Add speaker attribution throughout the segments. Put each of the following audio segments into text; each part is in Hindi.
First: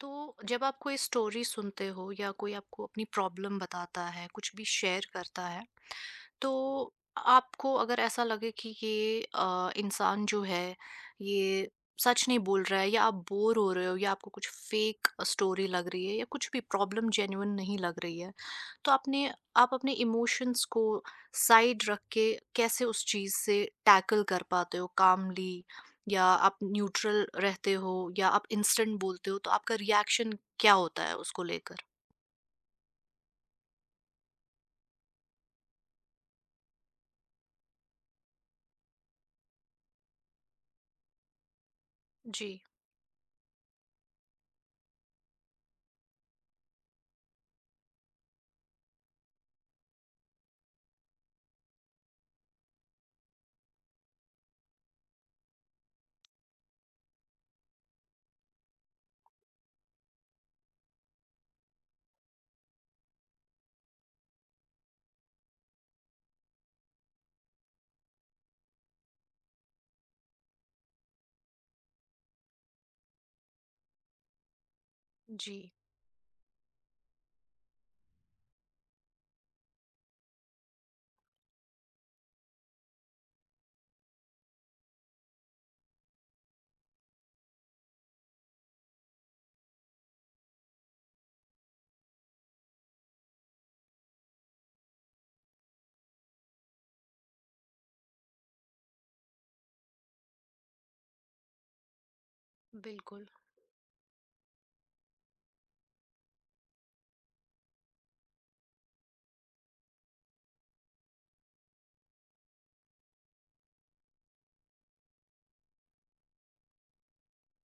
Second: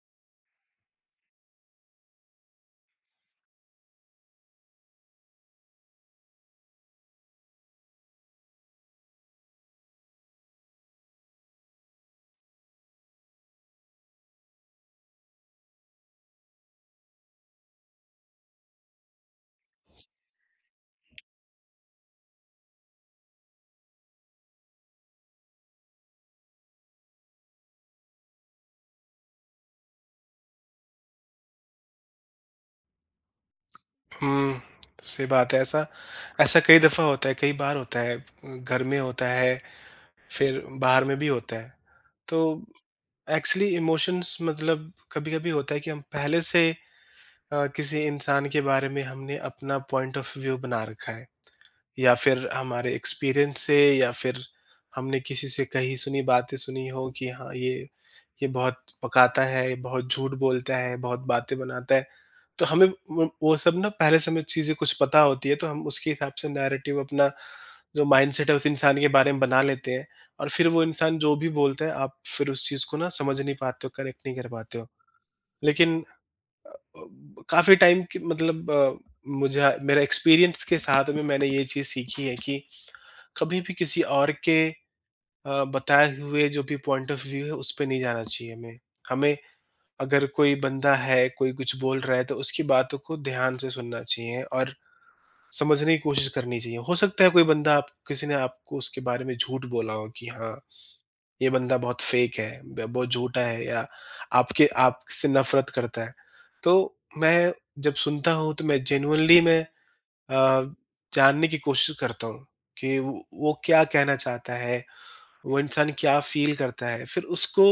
Speaker 1: तो जब आप कोई स्टोरी सुनते हो या कोई आपको अपनी प्रॉब्लम बताता है, कुछ भी शेयर करता है, तो आपको अगर ऐसा लगे कि ये इंसान जो है, ये सच नहीं बोल रहा है या आप बोर हो रहे हो या आपको कुछ फेक स्टोरी लग रही है या कुछ भी प्रॉब्लम जेन्युइन नहीं लग रही है, तो आपने आप अपने इमोशंस को साइड रख के कैसे उस चीज़ से टैकल कर पाते हो कामली, या आप न्यूट्रल रहते हो, या आप इंस्टेंट बोलते हो तो आपका रिएक्शन क्या होता है उसको लेकर?
Speaker 2: हुँ, सही बात है। ऐसा ऐसा कई दफ़ा होता है, कई बार होता है। घर में होता है, फिर बाहर में भी होता है। तो
Speaker 1: जी,
Speaker 2: एक्चुअली इमोशंस मतलब कभी-कभी होता है कि हम पहले से किसी इंसान के बारे में हमने अपना पॉइंट ऑफ व्यू बना रखा है या फिर हमारे एक्सपीरियंस से या फिर हमने किसी से कही सुनी बातें सुनी हो कि हाँ, ये बहुत पकाता है, ये बहुत झूठ बोलता है, बहुत बातें बनाता है। तो हमें वो सब ना पहले से हमें चीज़ें कुछ पता होती है, तो हम उसके हिसाब से नैरेटिव अपना जो माइंडसेट है उस इंसान के बारे में बना लेते हैं और फिर वो इंसान जो भी बोलता है आप फिर उस चीज़ को ना समझ नहीं पाते हो, कनेक्ट नहीं कर पाते हो।
Speaker 1: जी,
Speaker 2: लेकिन अ, काफ़ी टाइम की मतलब मुझे मेरा एक्सपीरियंस के साथ में मैंने ये चीज़ सीखी है कि कभी भी किसी और के बताए हुए जो भी पॉइंट ऑफ व्यू है उस पे नहीं जाना चाहिए हमें। हमें अगर कोई बंदा है, कोई कुछ बोल रहा है तो उसकी बातों को ध्यान से सुनना चाहिए और समझने की कोशिश करनी चाहिए। हो सकता है कोई बंदा आप किसी ने आपको उसके बारे में झूठ बोला हो कि हाँ, ये बंदा बहुत फ़ेक है, ब बहुत
Speaker 1: बिल्कुल।
Speaker 2: झूठा है या आपके आपसे नफ़रत करता है। तो मैं जब सुनता हूँ तो मैं जेनुइनली मैं अ, जानने की कोशिश करता हूँ कि वो क्या कहना चाहता है, वो इंसान क्या फ़ील करता है। फिर उसको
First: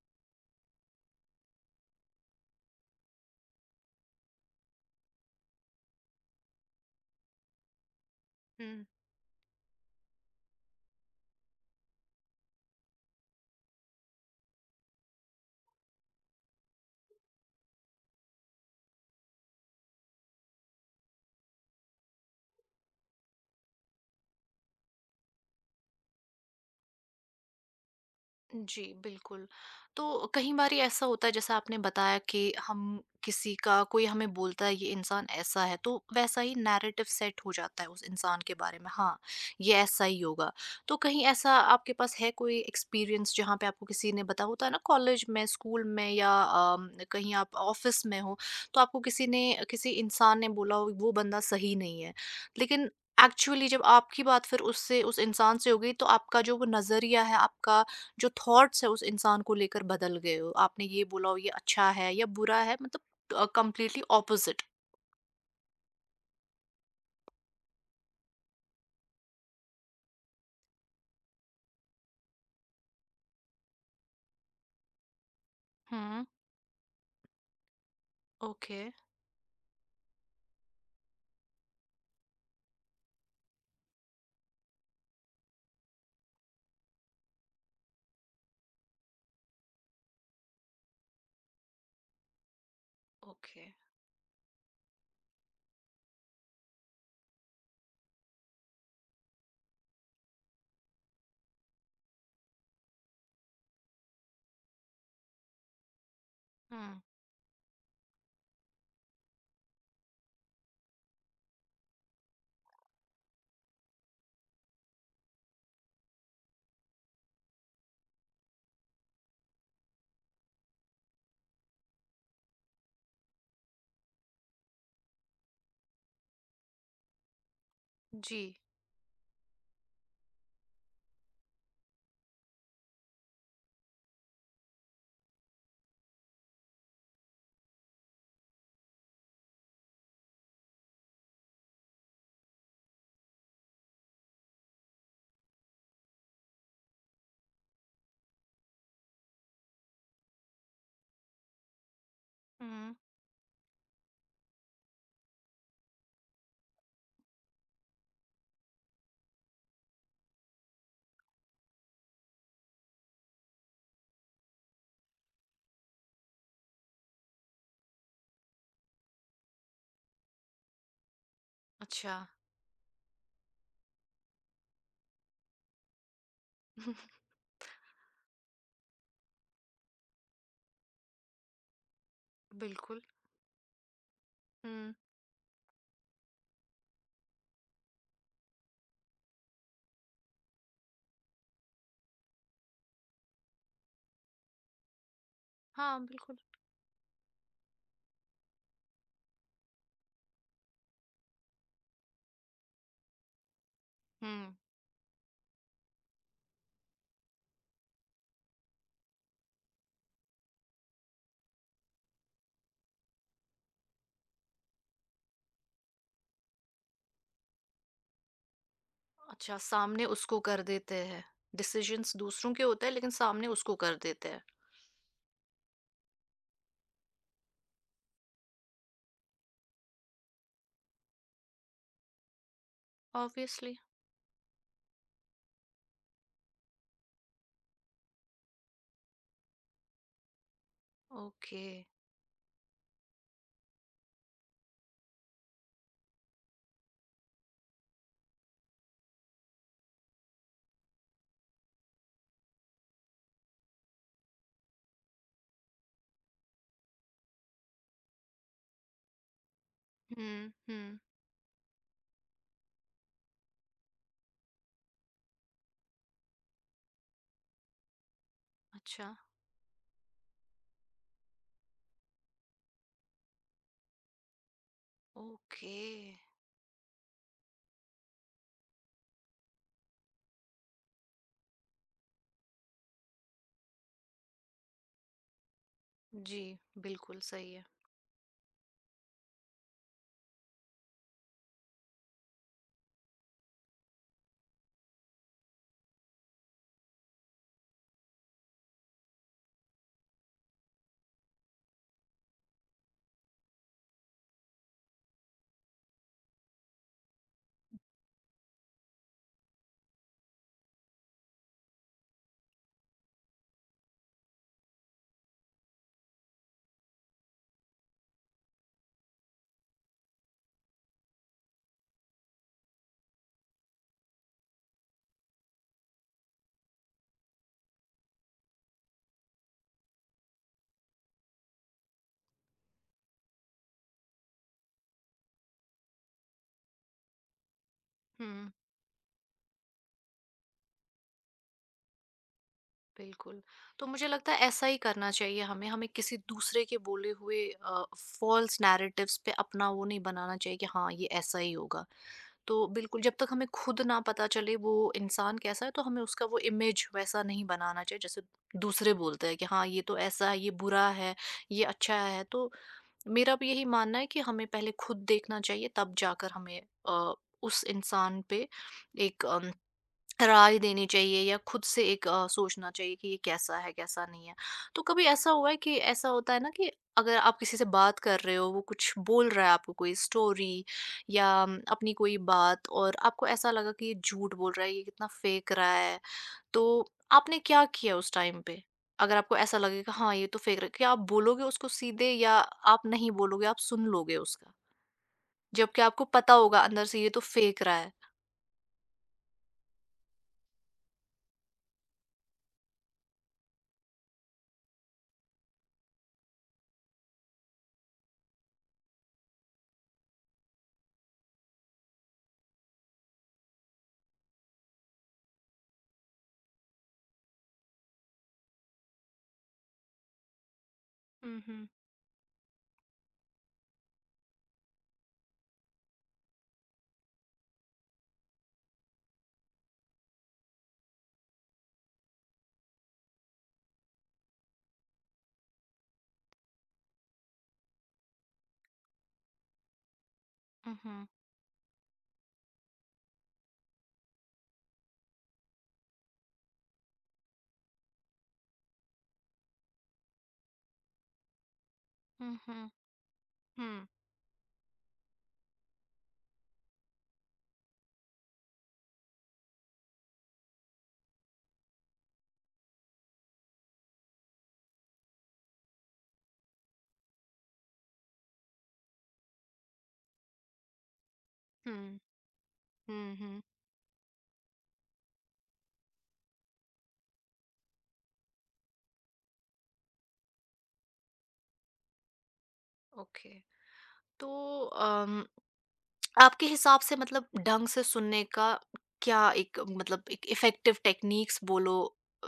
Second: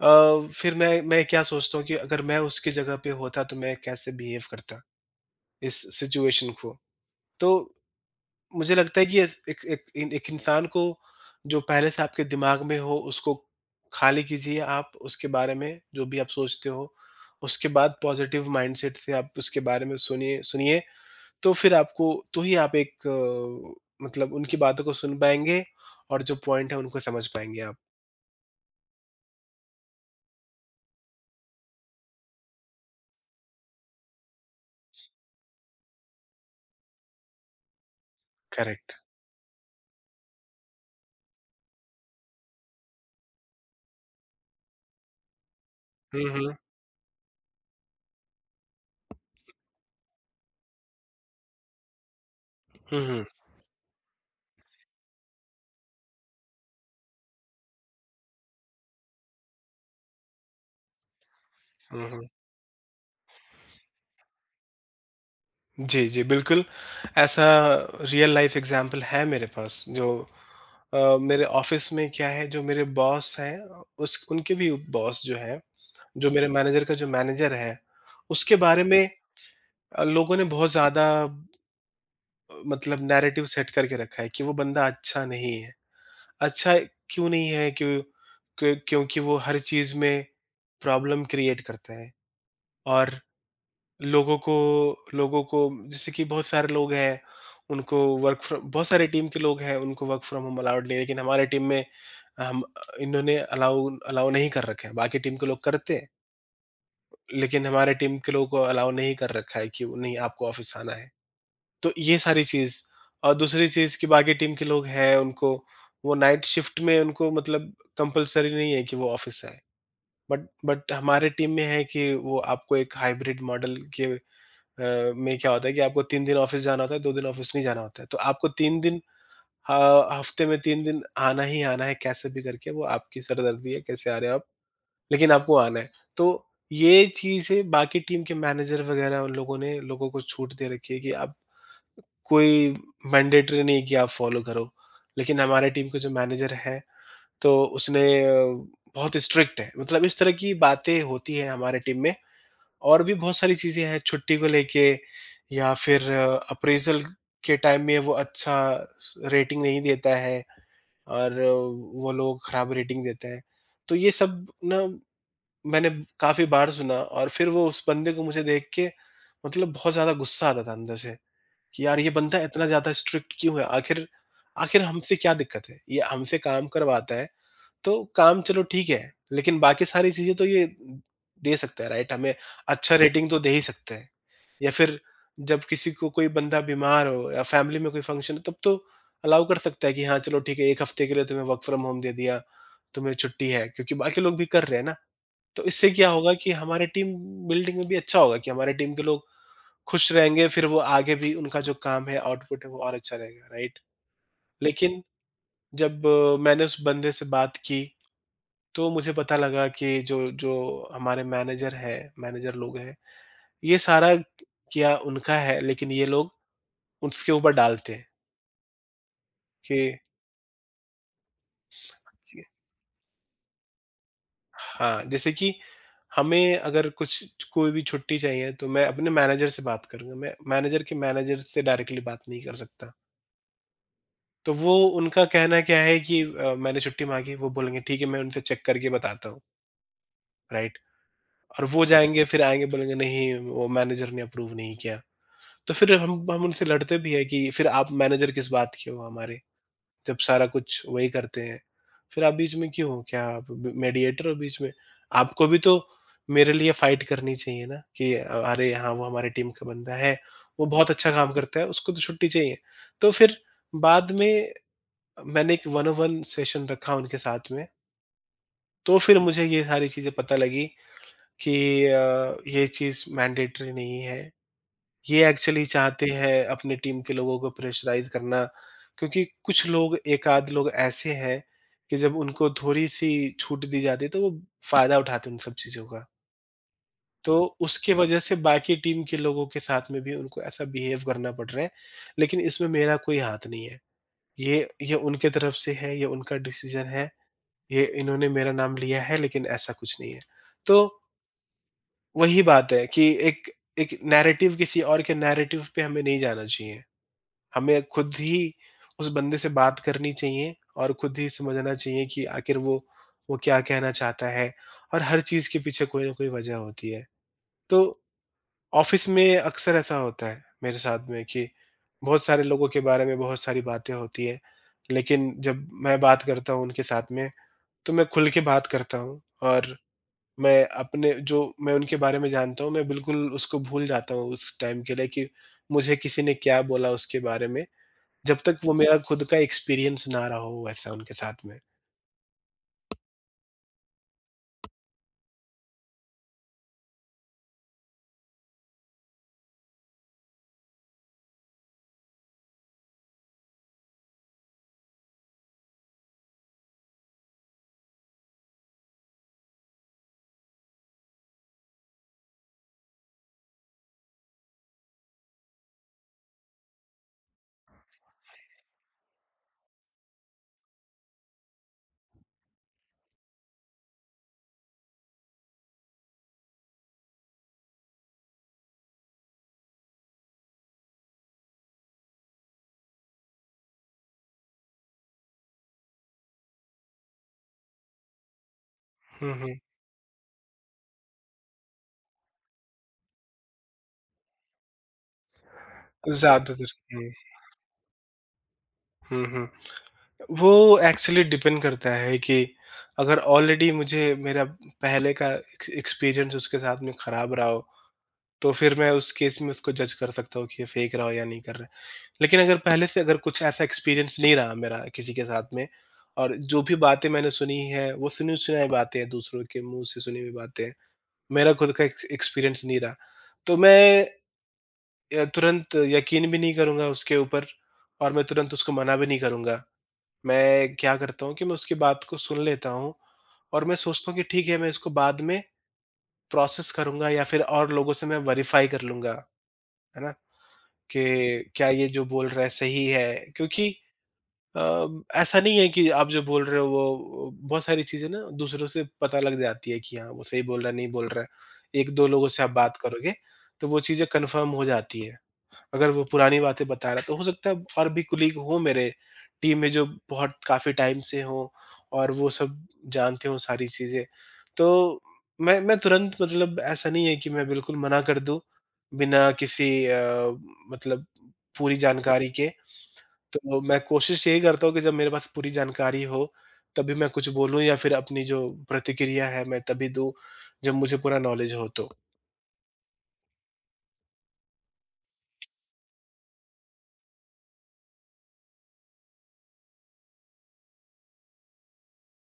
Speaker 2: अ, फिर मैं क्या सोचता हूँ कि अगर मैं उसकी जगह पे होता तो मैं कैसे बिहेव करता इस सिचुएशन को। तो मुझे
Speaker 1: हुँ।
Speaker 2: लगता है कि एस एक एक इन एक इंसान को जो पहले से आपके दिमाग में हो, उसको खाली कीजिए आप उसके बारे में, जो भी आप सोचते हो। उसके बाद पॉज़िटिव माइंडसेट से आप उसके बारे में सुनिए सुनिए, तो फिर आपको तो ही आप एक मतलब उनकी बातों को सुन पाएँगे और जो पॉइंट है, उनको समझ पाएँगे आप।
Speaker 1: जी, बिल्कुल। तो कई बारी ऐसा होता है जैसा आपने बताया कि हम किसी का, कोई हमें बोलता है ये इंसान ऐसा है, तो वैसा ही नैरेटिव सेट हो जाता है उस इंसान के बारे में,
Speaker 2: करेक्ट।
Speaker 1: हाँ, ये ऐसा ही होगा। तो कहीं ऐसा आपके पास है कोई एक्सपीरियंस जहाँ पे आपको किसी ने बताया होता है ना, कॉलेज में, स्कूल में
Speaker 2: हुँ,
Speaker 1: या
Speaker 2: हुँ।
Speaker 1: कहीं आप ऑफ़िस में हो, तो आपको किसी इंसान ने बोला हो वो बंदा सही नहीं है। लेकिन
Speaker 2: हुँ, हुँ।
Speaker 1: एक्चुअली जब आपकी बात फिर उससे उस इंसान से हो गई तो आपका जो वो नज़रिया है, आपका जो थॉट्स है उस इंसान को लेकर बदल गए हो, आपने ये बोला हो ये अच्छा
Speaker 2: हुँ,
Speaker 1: है या
Speaker 2: हुँ।
Speaker 1: बुरा है, मतलब कंप्लीटली ऑपोजिट।
Speaker 2: जी, जी, बिल्कुल। ऐसा रियल लाइफ़ एग्ज़ाम्पल है मेरे पास, जो मेरे ऑफिस में क्या है जो मेरे बॉस हैं उस उनके भी बॉस जो हैं,
Speaker 1: हम्म।
Speaker 2: जो मेरे मैनेजर का जो मैनेजर है, उसके
Speaker 1: ओके।
Speaker 2: बारे में लोगों ने बहुत ज़्यादा मतलब नैरेटिव सेट करके रखा है कि वो बंदा अच्छा नहीं है। अच्छा क्यों नहीं है? क्यों क्यों क्योंकि वो हर चीज़ में प्रॉब्लम क्रिएट करता है और
Speaker 1: ओके।
Speaker 2: लोगों को लोगों को जैसे कि बहुत सारे लोग हैं, उनको वर्क फ्रॉम बहुत सारी टीम के लोग हैं, उनको वर्क फ्रॉम होम अलाउड नहीं है, लेकिन हमारे टीम में हम इन्होंने अलाउ अलाउ नहीं कर रखा है। बाकी टीम के लोग करते हैं,
Speaker 1: हम्म।
Speaker 2: लेकिन हमारे टीम के लोगों को अलाउ नहीं कर रखा है कि वो नहीं आपको ऑफ़िस आना है। तो ये सारी चीज़ और दूसरी चीज़ कि बाकी टीम के लोग हैं, उनको वो नाइट शिफ्ट में उनको मतलब कंपल्सरी नहीं है कि वो ऑफ़िस आएँ। बट हमारे टीम में है कि वो आपको एक हाइब्रिड मॉडल के में क्या होता है कि आपको 3 दिन ऑफ़िस जाना होता है, 2 दिन ऑफ़िस नहीं जाना होता है। तो
Speaker 1: जी।
Speaker 2: आपको 3 दिन ह हफ़्ते में 3 दिन आना ही आना है कैसे भी करके, वो आपकी सरदर्दी है, कैसे आ रहे हो आप, लेकिन आपको आना है। तो ये चीज़ें बाकी टीम के मैनेजर वग़ैरह उन लोगों ने लोगों को छूट दे रखी है कि आप कोई मैंडेटरी नहीं है कि आप फ़ॉलो करो। लेकिन हमारे टीम के जो मैनेजर हैं, तो उसने बहुत स्ट्रिक्ट है। मतलब इस तरह की बातें होती हैं हमारे टीम में
Speaker 1: हम्म।
Speaker 2: और भी बहुत सारी चीज़ें हैं छुट्टी को लेके या फिर अप्रेज़ल के टाइम में वो अच्छा स रेटिंग नहीं देता है और वो लोग खराब रेटिंग देते हैं। तो ये सब ना मैंने काफ़ी बार सुना और फिर वो उस बंदे को मुझे देख के मतलब बहुत ज़्यादा गुस्सा आता था अंदर से कि यार ये
Speaker 1: अच्छा।
Speaker 2: बंदा इतना ज़्यादा स्ट्रिक्ट क्यों है? आखिर आखिर हमसे क्या दिक्कत है? ये हमसे काम करवाता है। तो काम चलो ठीक है, लेकिन बाकी सारी चीज़ें तो ये दे सकता है, राइट? हमें अच्छा
Speaker 1: बिल्कुल।
Speaker 2: रेटिंग तो दे ही सकते हैं या
Speaker 1: हम्म।
Speaker 2: फिर जब किसी को कोई बंदा बीमार हो या फैमिली में कोई फंक्शन हो तब तो अलाउ कर सकता है कि हाँ, चलो ठीक है 1 हफ्ते के लिए तुम्हें वर्क फ्रॉम होम दे दिया, तुम्हें छुट्टी है क्योंकि बाकी लोग भी कर रहे हैं ना। तो इससे
Speaker 1: हाँ,
Speaker 2: क्या होगा
Speaker 1: बिल्कुल।
Speaker 2: कि हमारे टीम बिल्डिंग में भी अच्छा होगा कि हमारे टीम के लोग खुश रहेंगे, फिर वो आगे भी उनका जो काम है, आउटपुट है वो और अच्छा रहेगा, राइट?
Speaker 1: हम्म।
Speaker 2: लेकिन जब मैंने उस बंदे से बात की तो मुझे पता लगा कि जो जो हमारे मैनेजर हैं, मैनेजर लोग हैं, ये सारा किया उनका है, लेकिन ये लोग उसके ऊपर डालते हैं
Speaker 1: अच्छा,
Speaker 2: कि
Speaker 1: सामने उसको कर देते हैं। डिसीजंस
Speaker 2: कि
Speaker 1: दूसरों के होते हैं लेकिन सामने उसको कर देते हैं।
Speaker 2: हाँ, जैसे कि हमें अगर कुछ कोई भी छुट्टी चाहिए, तो मैं अपने मैनेजर से बात करूँगा, मैं मैनेजर के मैनेजर से डायरेक्टली बात नहीं कर सकता।
Speaker 1: ऑब्वियसली।
Speaker 2: तो वो उनका कहना क्या है कि मैंने छुट्टी माँगी, वो बोलेंगे ठीक है, मैं उनसे चेक करके बताता हूँ, राइट?
Speaker 1: ओके।
Speaker 2: और वो जाएँगे, फिर आएँगे बोलेंगे नहीं, वो मैनेजर ने अप्रूव नहीं किया। तो फिर हम उनसे लड़ते भी हैं कि फिर आप मैनेजर किस बात के हो हमारे, जब सारा कुछ वही करते हैं। फिर आप बीच में क्यों हो? क्या आप ब मीडिएटर हो बीच में? आपको भी तो मेरे लिए फाइट करनी चाहिए ना कि अरे हाँ, वो हमारी टीम का बंदा है,
Speaker 1: हम्म,
Speaker 2: वो बहुत
Speaker 1: हम्म।
Speaker 2: अच्छा काम करता है, उसको तो छुट्टी चाहिए। तो फिर बाद में मैंने एक वन ऑन वन सेशन रखा उनके साथ में, तो
Speaker 1: अच्छा।
Speaker 2: फिर मुझे ये सारी चीज़ें पता लगी कि ये चीज़ मैंडेटरी नहीं है ये एक्चुअली
Speaker 1: ओके।
Speaker 2: चाहते हैं अपनी टीम के लोगों को प्रेशराइज़ करना क्योंकि कुछ लोग एक आध लोग ऐसे हैं कि जब उनको थोड़ी-सी छूट दी जाती है तो वो फ़ायदा उठाते हैं उन सब चीज़ों का।
Speaker 1: जी, बिल्कुल
Speaker 2: तो
Speaker 1: सही है।
Speaker 2: उसकी वजह से बाकी टीम के लोगों के साथ में भी उनको ऐसा बिहेव करना पड़ रहा है, लेकिन इसमें मेरा कोई हाथ नहीं है। ये उनके तरफ से है, ये उनका डिसीज़न है, ये इन्होंने मेरा नाम लिया है लेकिन ऐसा कुछ नहीं है। तो वही बात है कि एक एक नैरेटिव किसी और के नैरेटिव पे हमें नहीं जाना चाहिए। हमें खुद ही उस बंदे से बात करनी चाहिए और खुद ही समझना चाहिए कि आखिर वो क्या कहना चाहता है और हर चीज़ के पीछे कोई ना कोई वजह होती है। तो ऑफ़िस में अक्सर ऐसा होता है मेरे साथ में कि बहुत सारे लोगों के बारे में बहुत सारी बातें होती हैं, लेकिन जब मैं बात करता हूँ उनके साथ में, तो मैं खुल के बात करता हूँ और मैं अपने जो मैं उनके बारे में जानता हूँ, मैं बिल्कुल उसको भूल जाता हूँ उस टाइम के लिए कि मुझे किसी ने क्या बोला उसके बारे में। जब
Speaker 1: हम्म।
Speaker 2: तक वो मेरा खुद का एक्सपीरियंस ना रहा हो ऐसा उनके साथ में।
Speaker 1: बिल्कुल। तो मुझे लगता है ऐसा ही करना चाहिए हमें, हमें किसी दूसरे के बोले हुए फ़ॉल्स नैरेटिव्स पे अपना वो नहीं बनाना चाहिए कि हाँ, ये ऐसा ही होगा। तो बिल्कुल जब तक हमें खुद ना पता चले वो इंसान कैसा है तो हमें उसका वो इमेज वैसा नहीं बनाना चाहिए जैसे दूसरे बोलते हैं कि हाँ, ये तो ऐसा है, ये बुरा है, ये अच्छा है। तो मेरा भी यही मानना है कि हमें पहले खुद देखना चाहिए, तब जाकर हमें अ, उस इंसान पे एक अम राय देनी चाहिए, या खुद से एक, सोचना चाहिए कि ये कैसा है कैसा नहीं है। तो कभी ऐसा हुआ है कि, ऐसा होता है ना कि अगर आप किसी से बात कर रहे हो, वो कुछ बोल रहा है, आपको कोई स्टोरी या अपनी कोई बात, और आपको ऐसा लगा कि ये झूठ बोल रहा है, ये कितना फेक रहा है, तो आपने क्या किया उस टाइम पे? अगर
Speaker 2: हुँ,
Speaker 1: आपको
Speaker 2: हुँ।
Speaker 1: ऐसा लगे कि हाँ ये तो फेक रहा है, क्या आप बोलोगे उसको सीधे, या आप नहीं बोलोगे, आप सुन लोगे उसका, जबकि आपको पता होगा
Speaker 2: ज़्यादातर
Speaker 1: अंदर से ये
Speaker 2: हुँ,
Speaker 1: तो फेक रहा है।
Speaker 2: हुँ, हुँ। वो एक्चुअली डिपेंड करता है कि अगर ऑलरेडी मुझे मेरा पहले का एक्सपीरियंस उसके साथ में खराब रहा हो, तो फिर मैं उस केस में उसको जज कर सकता हूँ कि ये फेंक रहा है या नहीं कर रहा है। लेकिन अगर पहले से अगर कुछ ऐसा एक्सपीरियंस नहीं रहा मेरा किसी के साथ में और जो भी बातें मैंने सुनी है वो सुनी-सुनाई बातें हैं, दूसरों के मुँह से सुनी हुई बातें हैं। मेरा
Speaker 1: हम्म,
Speaker 2: खुद का एक्सपीरियंस नहीं रहा, तो मैं तुरंत यकीन भी नहीं करूँगा उसके ऊपर और मैं तुरंत उसको मना भी नहीं करूँगा। मैं क्या करता हूँ कि मैं उसकी बात को सुन लेता हूँ और मैं सोचता हूँ कि ठीक है, मैं इसको बाद में प्रोसेस करूँगा या फिर और लोगों से मैं वेरीफ़ाई कर लूँगा, है ना?
Speaker 1: हम्म।
Speaker 2: कि क्या ये जो बोल रहा है सही है? क्योंकि अ, ऐसा नहीं है कि आप जो बोल रहे हो वो बहुत सारी चीज़ें ना दूसरों से पता लग जाती है कि हाँ, वो सही बोल रहा है, नहीं बोल रहा है। 1-2 लोगों
Speaker 1: हम्म,
Speaker 2: से आप बात करोगे, तो वो
Speaker 1: हम्म।
Speaker 2: चीज़ें कन्फर्म हो जाती हैं। अगर वो पुरानी बातें बता रहा है, तो हो सकता है और भी कोलीग हों मेरे टीम में जो बहुत काफ़ी टाइम से हों और वो सब जानते हों सारी चीज़ें। तो मैं तुरंत मतलब ऐसा नहीं है कि मैं बिल्कुल मना कर दूँ, बिना किसी मतलब पूरी
Speaker 1: हुँ।
Speaker 2: जानकारी के।
Speaker 1: हुँ, हुँ।
Speaker 2: तो मैं कोशिश यही करता हूँ कि जब मेरे पास पूरी जानकारी हो, तभी मैं कुछ बोलूँ या फिर अपनी जो प्रतिक्रिया है मैं तभी दूँ, जब मुझे पूरा नॉलेज हो तो।
Speaker 1: ओके। तो अम, आपके हिसाब से मतलब ढंग से सुनने का क्या एक, मतलब एक इफेक्टिव टेक्निक्स बोलो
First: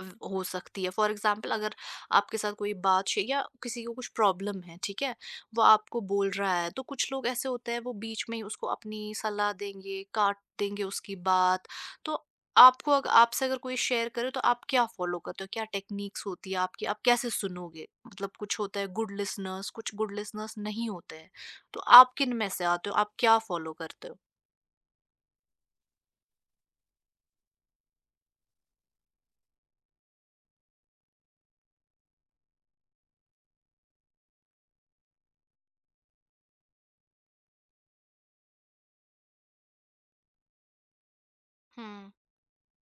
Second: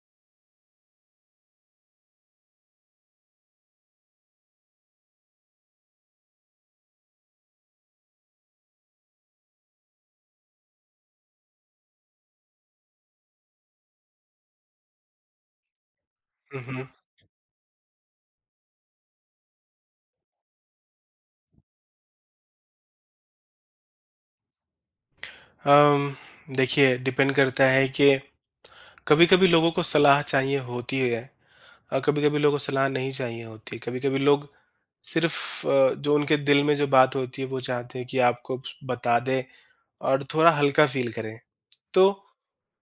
Speaker 1: हो सकती है? फॉर एग्जाम्पल अगर आपके साथ कोई या किसी को कुछ प्रॉब्लम है, ठीक है, वो आपको बोल रहा है, तो कुछ लोग ऐसे होते हैं वो बीच में ही उसको अपनी सलाह देंगे, काट देंगे उसकी बात। तो आपको अगर, आपसे अगर कोई शेयर करे तो आप क्या फॉलो करते हो, क्या टेक्निक्स होती है
Speaker 2: हुँ,
Speaker 1: आपकी,
Speaker 2: हुँ।
Speaker 1: आप कैसे सुनोगे? मतलब कुछ होता है गुड लिसनर्स, कुछ गुड लिसनर्स नहीं होते हैं, तो आप किनमें से आते हो? आप क्या फ़ॉलो करते हो?
Speaker 2: अम, देखिए डिपेंड करता है कि कभी-कभी लोगों को सलाह चाहिए होती है और कभी-कभी लोगों को सलाह नहीं चाहिए होती है। कभी-कभी लोग सिर्फ़ जो उनके दिल में जो बात होती है वो चाहते हैं कि आपको बता दें और थोड़ा हल्का फ़ील करें। तो
Speaker 1: हुँ।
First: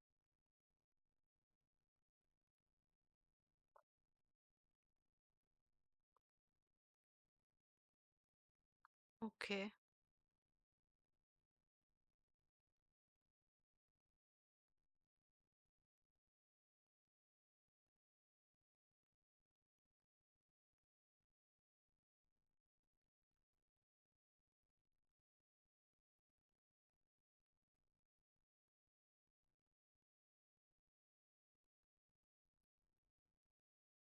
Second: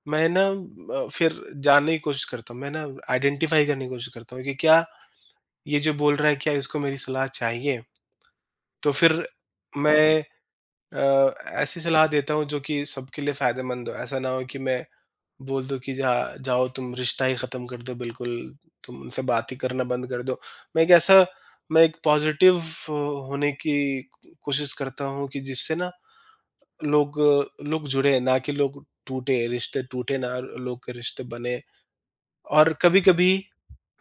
Speaker 2: मैं ना फिर जानने की कोशिश करता हूँ। मैं ना आइडेंटिफ़ाई करने की कोशिश करता हूँ कि क्या ये जो बोल रहा है क्या इसको मेरी सलाह चाहिए? तो फिर
Speaker 1: ओके।
Speaker 2: मैं अ, ऐसी सलाह देता हूँ जो कि सबके लिए फ़ायदेमंद हो। ऐसा ना हो कि मैं बोल दूँ कि जा जाओ तुम रिश्ता ही ख़त्म कर दो बिल्कुल, तुम उनसे बात ही करना बंद कर दो। मैं एक ऐसा मैं एक पॉज़िटिव होने की कोशिश करता हूँ कि जिससे ना लोग लोग जुड़े, ना कि लोग टूटे, रिश्ते टूटे ना, लोग के रिश्ते बने। और कभी-कभी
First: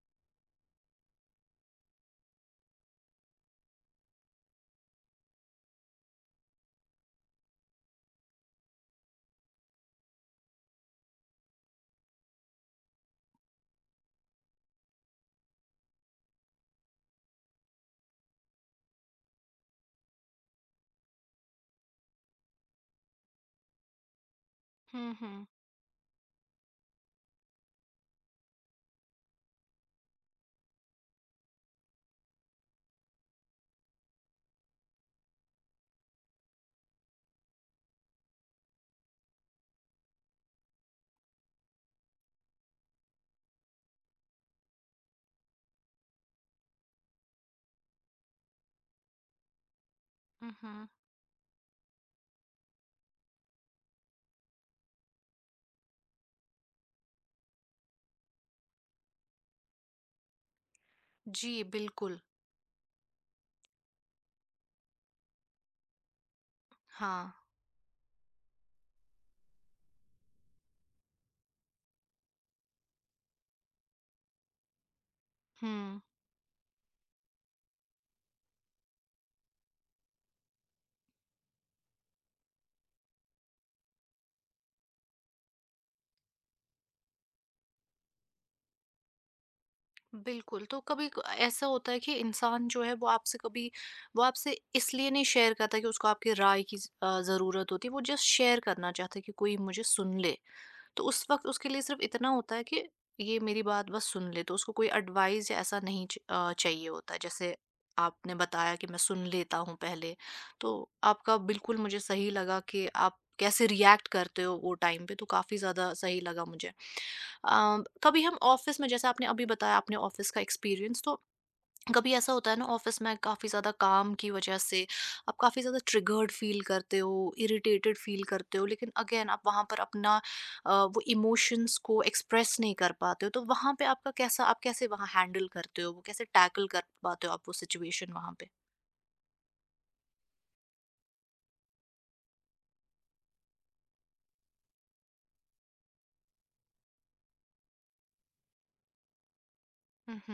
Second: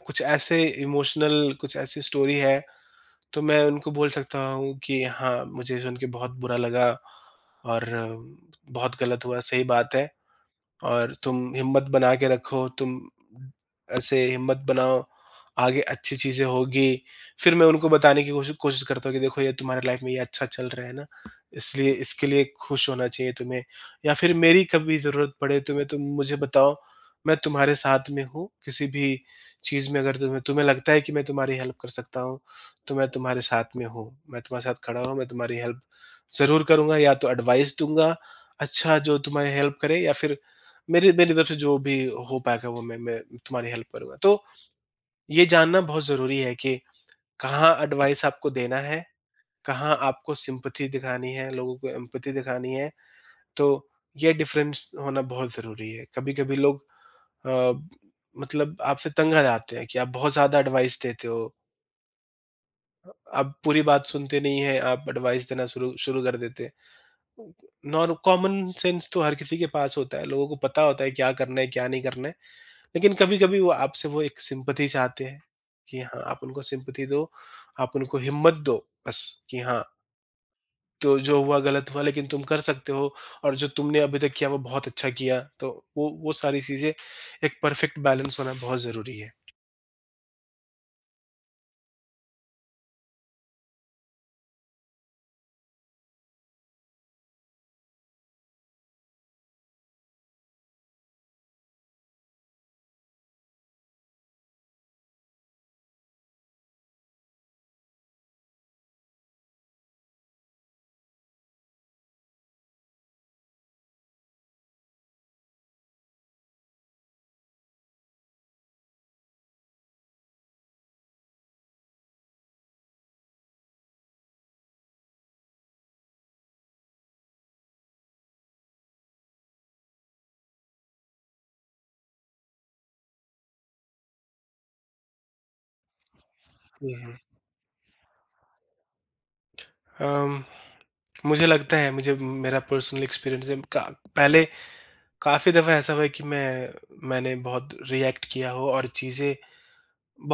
Speaker 2: कुछ ऐसे इमोशनल कुछ ऐसी स्टोरी है, तो मैं उनको बोल सकता हूँ कि हाँ, मुझे सुन के बहुत बुरा लगा और बहुत गलत हुआ, सही बात है। और तुम हिम्मत बना के रखो, तुम ऐसे हिम्मत बनाओ, आगे अच्छी चीज़ें होगी। फिर मैं उनको बताने की कोशिश करता हूँ कि देखो ये तुम्हारे लाइफ़ में ये अच्छा चल रहा है ना, इसलिए इसके लिए खुश होना चाहिए तुम्हें या फिर मेरी कभी
Speaker 1: हुँ,
Speaker 2: ज़रूरत
Speaker 1: हुँ।
Speaker 2: पड़े तुम्हें तुम मुझे बताओ, मैं तुम्हारे साथ में हूँ। किसी भी चीज़ में अगर तुम्हें तुम्हें लगता है कि मैं तुम्हारी हेल्प कर सकता हूँ, तो मैं तुम्हारे साथ में हूँ। मैं तुम्हारे साथ खड़ा हूँ, मैं तुम्हारी हेल्प ज़रूर करूँगा या तो एडवाइस दूँगा, अच्छा जो तुम्हारी हेल्प करे या फिर मेरी मेरी तरफ से जो भी हो पाएगा वो मैं तुम्हारी हेल्प करूँगा। तो ये जानना बहुत ज़रूरी है कि कहाँ एडवाइस आपको देना है, कहाँ आपको
Speaker 1: हुँ, हुँ।
Speaker 2: सिम्पैथी दिखानी है, लोगों को एम्पैथी दिखानी है, तो ये डिफ़रेंस होना बहुत ज़रूरी है। कभी-कभी लोग अ, मतलब आपसे तंग आ जाते हैं कि आप बहुत ज़्यादा एडवाइस देते हो,
Speaker 1: जी, बिल्कुल।
Speaker 2: आप पूरी बात सुनते नहीं हैं, आप एडवाइस देना शुरू शुरू कर देते हैं।
Speaker 1: हाँ।
Speaker 2: नॉर कॉमन सेंस तो हर किसी के पास होता है, लोगों को पता होता है क्या करना है, क्या नहीं करना है। लेकिन कभी-कभी वो आपसे वो एक सिम्पैथी चाहते हैं
Speaker 1: हुँ,
Speaker 2: कि हाँ, आप उनको सिम्पैथी दो, आप उनको हिम्मत दो बस कि हाँ, तो जो हुआ गलत हुआ लेकिन तुम कर सकते हो और जो तुमने अभी तक किया वो बहुत अच्छा किया। तो वो सारी चीज़ें एक परफ़ेक्ट बैलेंस होना बहुत ज़रूरी है।
Speaker 1: बिल्कुल। तो कभी क ऐसा होता है कि इंसान जो है वो आपसे कभी, वो आपसे इसलिए नहीं शेयर करता कि उसको आपकी राय की ज़रूरत होती है, वो जस्ट शेयर करना चाहता है कि कोई मुझे सुन ले। तो उस वक़्त उसके लिए सिर्फ़ इतना होता है कि ये मेरी बात बस सुन ले, तो उसको कोई एडवाइस या ऐसा नहीं चाहिए होता है। जैसे आपने बताया कि मैं सुन लेता हूँ पहले, तो आपका बिल्कुल मुझे सही लगा कि आप कैसे रिएक्ट करते हो वो टाइम पे, तो काफ़ी ज़्यादा सही लगा मुझे। अ, कभी हम ऑफ़िस में, जैसे आपने अभी बताया आपने ऑफ़िस का एक्सपीरियंस, तो कभी ऐसा होता है ना ऑफिस में, काफ़ी ज़्यादा काम की वजह से आप काफ़ी ज़्यादा ट्रिगर्ड फील करते हो, इरिटेटेड फील करते हो, लेकिन अगेन आप वहाँ पर अपना वो इमोशंस को एक्सप्रेस नहीं कर पाते हो, तो वहाँ पे आपका कैसा, आप कैसे वहाँ हैंडल करते हो, वो कैसे टैकल कर
Speaker 2: जी, हाँ।
Speaker 1: पाते हो आप वो सिचुएशन वहाँ पे?
Speaker 2: अम, मुझे लगता है मुझे मेरा पर्सनल एक्सपीरियंस है का पहले काफ़ी दफ़ा ऐसा हुआ है कि मैंने बहुत रिएक्ट किया हो और चीज़ें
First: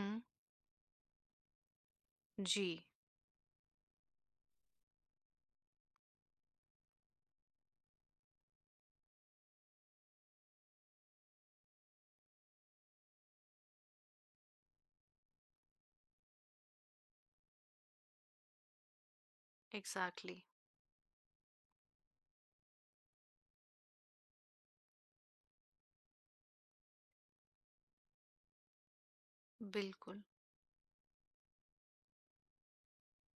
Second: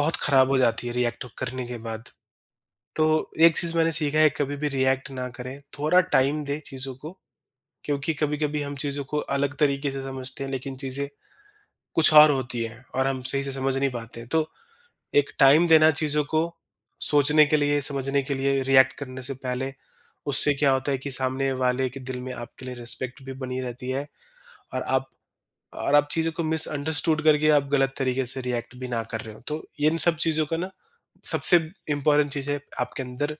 Speaker 2: बहुत ख़राब हो जाती है रिएक्ट करने के बाद।
Speaker 1: जी।
Speaker 2: तो एक चीज़ मैंने सीखा है कभी भी रिएक्ट ना करें, थोड़ा टाइम दें चीज़ों को, क्योंकि कभी-कभी हम चीज़ों को अलग तरीके से समझते हैं लेकिन चीज़ें कुछ और होती हैं और हम सही से समझ नहीं पाते हैं। तो एक टाइम देना चीज़ों को सोचने के लिए, समझने के लिए, रिएक्ट करने से पहले,
Speaker 1: एग्जैक्टली।
Speaker 2: उससे क्या होता है कि सामने वाले के दिल में आपके लिए रिस्पेक्ट भी बनी रहती है और आप चीज़ों को मिसअंडरस्टूड करके आप गलत तरीके से रिएक्ट भी ना कर रहे हो। तो
Speaker 1: Exactly,
Speaker 2: इन सब
Speaker 1: बिल्कुल।
Speaker 2: चीज़ों का ना सबसे इम्पोर्टेंट चीज़ है आपके अंदर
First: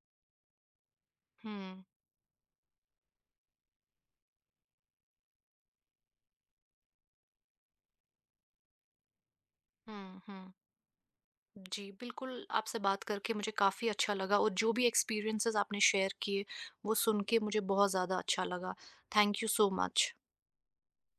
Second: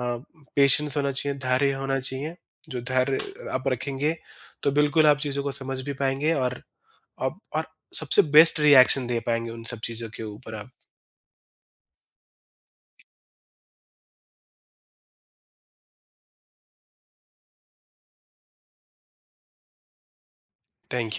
Speaker 2: अ, पेशेंस होना चाहिए, धैर्य
Speaker 1: हम्म,
Speaker 2: होना चाहिए। जो धैर्य आप रखेंगे तो बिल्कुल आप चीज़ों को समझ भी पाएँगे और अब और सबसे बेस्ट रिएक्शन दे पाएँगे उन सब चीज़ों
Speaker 1: हम्म।
Speaker 2: के
Speaker 1: हम्म।
Speaker 2: ऊपर आप।
Speaker 1: जी, बिल्कुल, आपसे बात करके मुझे काफ़ी अच्छा लगा, और जो भी एक्सपीरियंसेस आपने शेयर किए, वो सुन के मुझे बहुत ज़्यादा अच्छा लगा। Thank you so much.
Speaker 2: Thank you.